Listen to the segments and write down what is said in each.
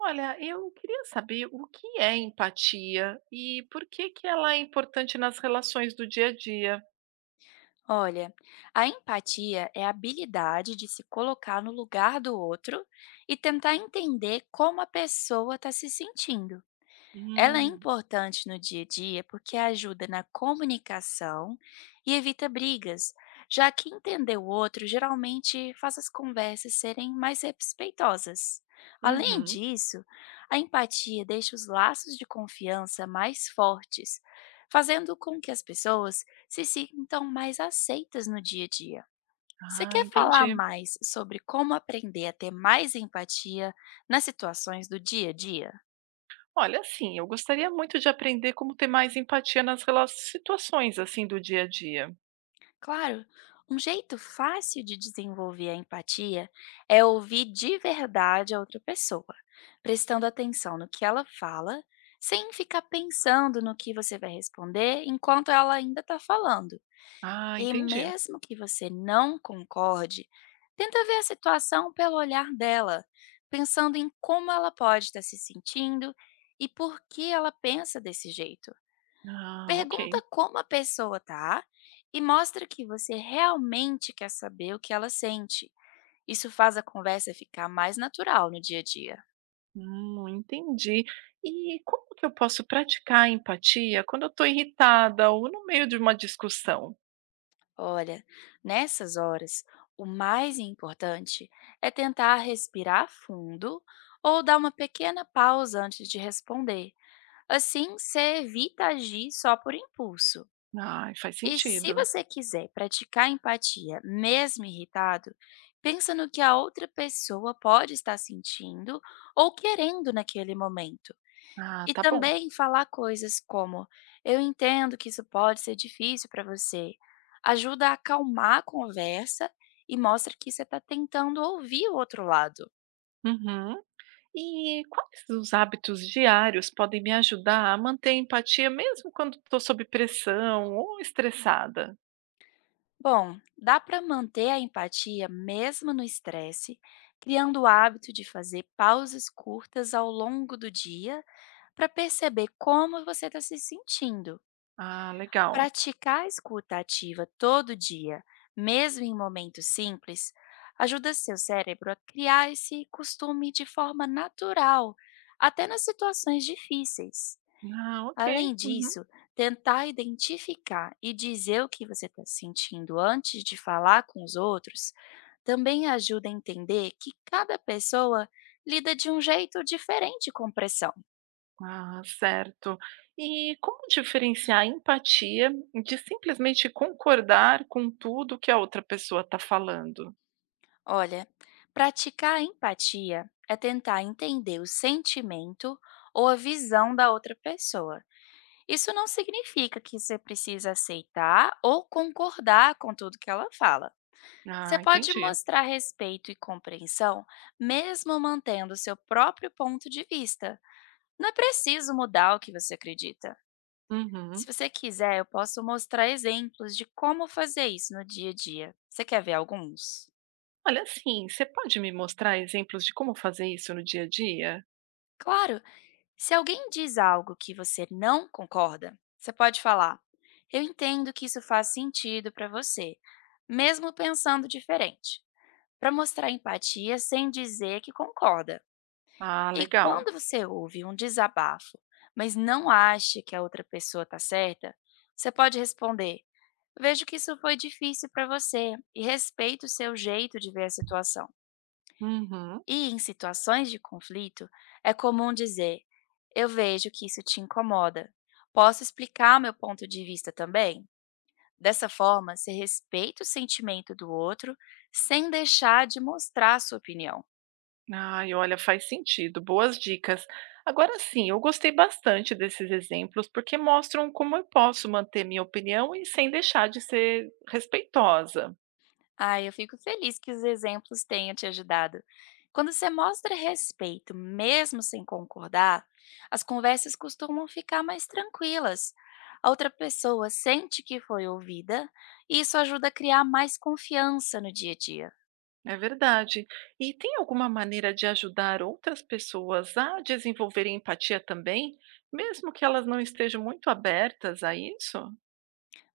Olha, eu queria saber o que é empatia e por que que ela é importante nas relações do dia a dia. Olha, a empatia é a habilidade de se colocar no lugar do outro e tentar entender como a pessoa está se sentindo. Ela é Hum, importante no dia a dia porque ajuda na comunicação e evita brigas, já que entender o outro geralmente faz as conversas serem mais respeitosas. Além uhum. disso, a empatia deixa os laços de confiança mais fortes, fazendo com que as pessoas se sintam mais aceitas no dia a dia. Você Ah, quer falar entendi. mais sobre como aprender a ter mais empatia nas situações do dia a dia? Olha, assim, eu gostaria muito de aprender como ter mais empatia nas situações assim do dia a dia. Claro, um jeito fácil de desenvolver a empatia é ouvir de verdade a outra pessoa, prestando atenção no que ela fala, sem ficar pensando no que você vai responder enquanto ela ainda está falando. Ah, E entendi. mesmo que você não concorde, tenta ver a situação pelo olhar dela, pensando em como ela pode estar se sentindo e por que ela pensa desse jeito. Ah, ok. Pergunta como a pessoa tá e mostra que você realmente quer saber o que ela sente. Isso faz a conversa ficar mais natural no dia a dia. Entendi. E como que eu posso praticar a empatia quando eu estou irritada ou no meio de uma discussão? Olha, nessas horas, o mais importante é tentar respirar fundo ou dar uma pequena pausa antes de responder. Assim, você evita agir só por impulso. Ah, faz E se sentido. você quiser praticar empatia, mesmo irritado, pensa no que a outra pessoa pode estar sentindo ou querendo naquele momento. Ah, E tá bom. também falar coisas como: Eu entendo que isso pode ser difícil para você. Ajuda a acalmar a conversa e mostra que você está tentando ouvir o outro lado. Uhum. E quais os hábitos diários podem me ajudar a manter a empatia mesmo quando estou sob pressão ou estressada? Bom, dá para manter a empatia mesmo no estresse, criando o hábito de fazer pausas curtas ao longo do dia para perceber como você está se sentindo. Ah, legal. Praticar a escuta ativa todo dia, mesmo em momentos simples, ajuda seu cérebro a criar esse costume de forma natural, até nas situações difíceis. Ah, ok. Além Uhum. disso, tentar identificar e dizer o que você está sentindo antes de falar com os outros também ajuda a entender que cada pessoa lida de um jeito diferente com pressão. Ah, certo. E como diferenciar a empatia de simplesmente concordar com tudo que a outra pessoa está falando? Olha, praticar a empatia é tentar entender o sentimento ou a visão da outra pessoa. Isso não significa que você precisa aceitar ou concordar com tudo que ela fala. Você Ah, pode entendi. mostrar respeito e compreensão, mesmo mantendo seu próprio ponto de vista. Não é preciso mudar o que você acredita. Se Uhum. você quiser, eu posso mostrar exemplos de como fazer isso no dia a dia. Você quer ver alguns? Olha, assim, você pode me mostrar exemplos de como fazer isso no dia a dia? Claro! Se alguém diz algo que você não concorda, você pode falar: Eu entendo que isso faz sentido para você, mesmo pensando diferente, para mostrar empatia sem dizer que concorda. Ah, E legal. quando você ouve um desabafo, mas não acha que a outra pessoa está certa, você pode responder: Vejo que isso foi difícil para você e respeito o seu jeito de ver a situação. Uhum. E em situações de conflito, é comum dizer: Eu vejo que isso te incomoda. Posso explicar meu ponto de vista também? Dessa forma, você respeita o sentimento do outro sem deixar de mostrar sua opinião. Ai, olha, faz sentido. Boas dicas. Agora sim, eu gostei bastante desses exemplos porque mostram como eu posso manter minha opinião e sem deixar de ser respeitosa. Ai, eu fico feliz que os exemplos tenham te ajudado. Quando você mostra respeito, mesmo sem concordar, as conversas costumam ficar mais tranquilas. A outra pessoa sente que foi ouvida e isso ajuda a criar mais confiança no dia a dia. É verdade. E tem alguma maneira de ajudar outras pessoas a desenvolverem empatia também, mesmo que elas não estejam muito abertas a isso?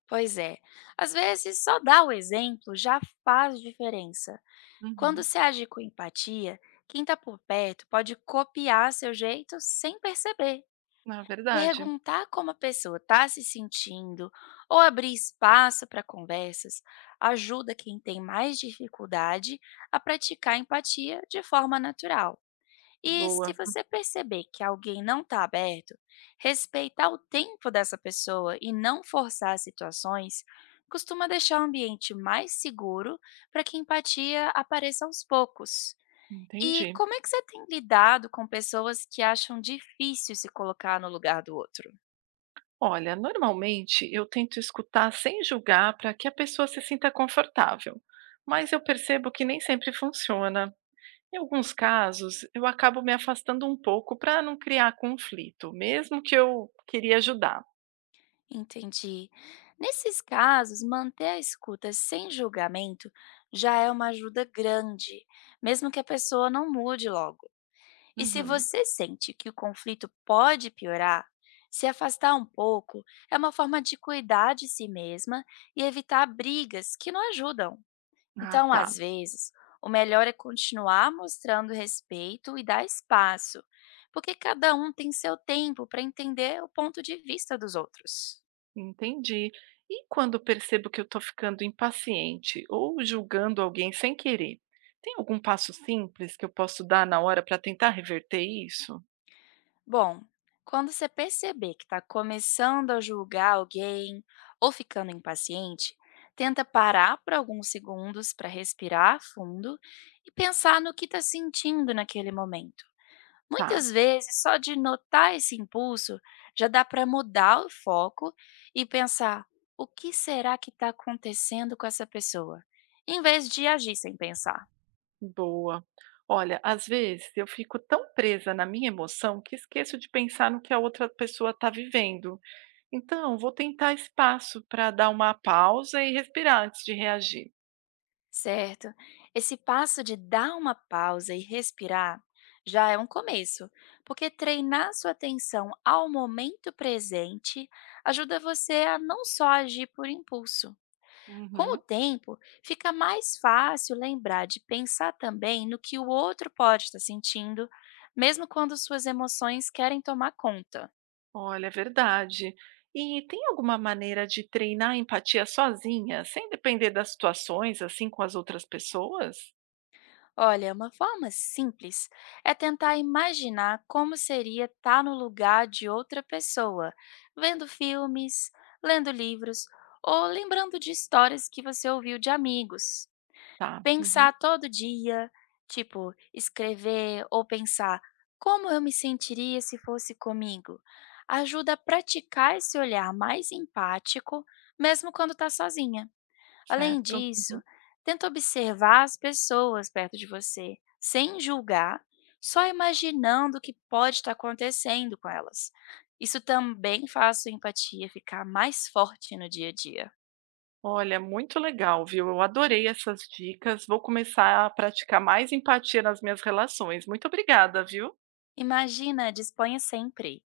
Pois é, às vezes só dar o exemplo já faz diferença. Quando Uhum. se age com empatia, quem está por perto pode copiar seu jeito sem perceber. Na verdade. Perguntar como a pessoa está se sentindo ou abrir espaço para conversas ajuda quem tem mais dificuldade a praticar empatia de forma natural. E se Boa. você perceber que alguém não está aberto, respeitar o tempo dessa pessoa e não forçar as situações costuma deixar o ambiente mais seguro para que a empatia apareça aos poucos. E Entendi. como é que você tem lidado com pessoas que acham difícil se colocar no lugar do outro? Olha, normalmente eu tento escutar sem julgar para que a pessoa se sinta confortável, mas eu percebo que nem sempre funciona. Em alguns casos, eu acabo me afastando um pouco para não criar conflito, mesmo que eu queria ajudar. Entendi. Nesses casos, manter a escuta sem julgamento já é uma ajuda grande, mesmo que a pessoa não mude logo. E se Uhum. você sente que o conflito pode piorar, se afastar um pouco é uma forma de cuidar de si mesma e evitar brigas que não ajudam. Ah, Então, tá, às vezes, o melhor é continuar mostrando respeito e dar espaço, porque cada um tem seu tempo para entender o ponto de vista dos outros. entendi. E quando percebo que eu estou ficando impaciente ou julgando alguém sem querer, tem algum passo simples que eu posso dar na hora para tentar reverter isso? Bom, quando você perceber que está começando a julgar alguém ou ficando impaciente, tenta parar por alguns segundos para respirar fundo e pensar no que está sentindo naquele momento. Tá. Muitas vezes, só de notar esse impulso, já dá para mudar o foco e pensar o que será que está acontecendo com essa pessoa, em vez de agir sem pensar. Boa. Olha, às vezes eu fico tão presa na minha emoção que esqueço de pensar no que a outra pessoa está vivendo. Então, vou tentar espaço para dar uma pausa e respirar antes de reagir. Certo. Esse passo de dar uma pausa e respirar já é um começo, porque treinar sua atenção ao momento presente ajuda você a não só agir por impulso. Com o Uhum. tempo, fica mais fácil lembrar de pensar também no que o outro pode estar sentindo, mesmo quando suas emoções querem tomar conta. Olha, é verdade. E tem alguma maneira de treinar a empatia sozinha, sem depender das situações, assim com as outras pessoas? Olha, uma forma simples é tentar imaginar como seria estar no lugar de outra pessoa, vendo filmes, lendo livros ou lembrando de histórias que você ouviu de amigos. Tá, uhum, Pensar todo dia, tipo, escrever ou pensar como eu me sentiria se fosse comigo, ajuda a praticar esse olhar mais empático, mesmo quando está sozinha. Além certo. Uhum. disso, tenta observar as pessoas perto de você, sem julgar, só imaginando o que pode estar acontecendo com elas. Isso também faz sua empatia ficar mais forte no dia a dia. Olha, muito legal, viu? Eu adorei essas dicas. Vou começar a praticar mais empatia nas minhas relações. Muito obrigada, viu? Imagina, disponha sempre.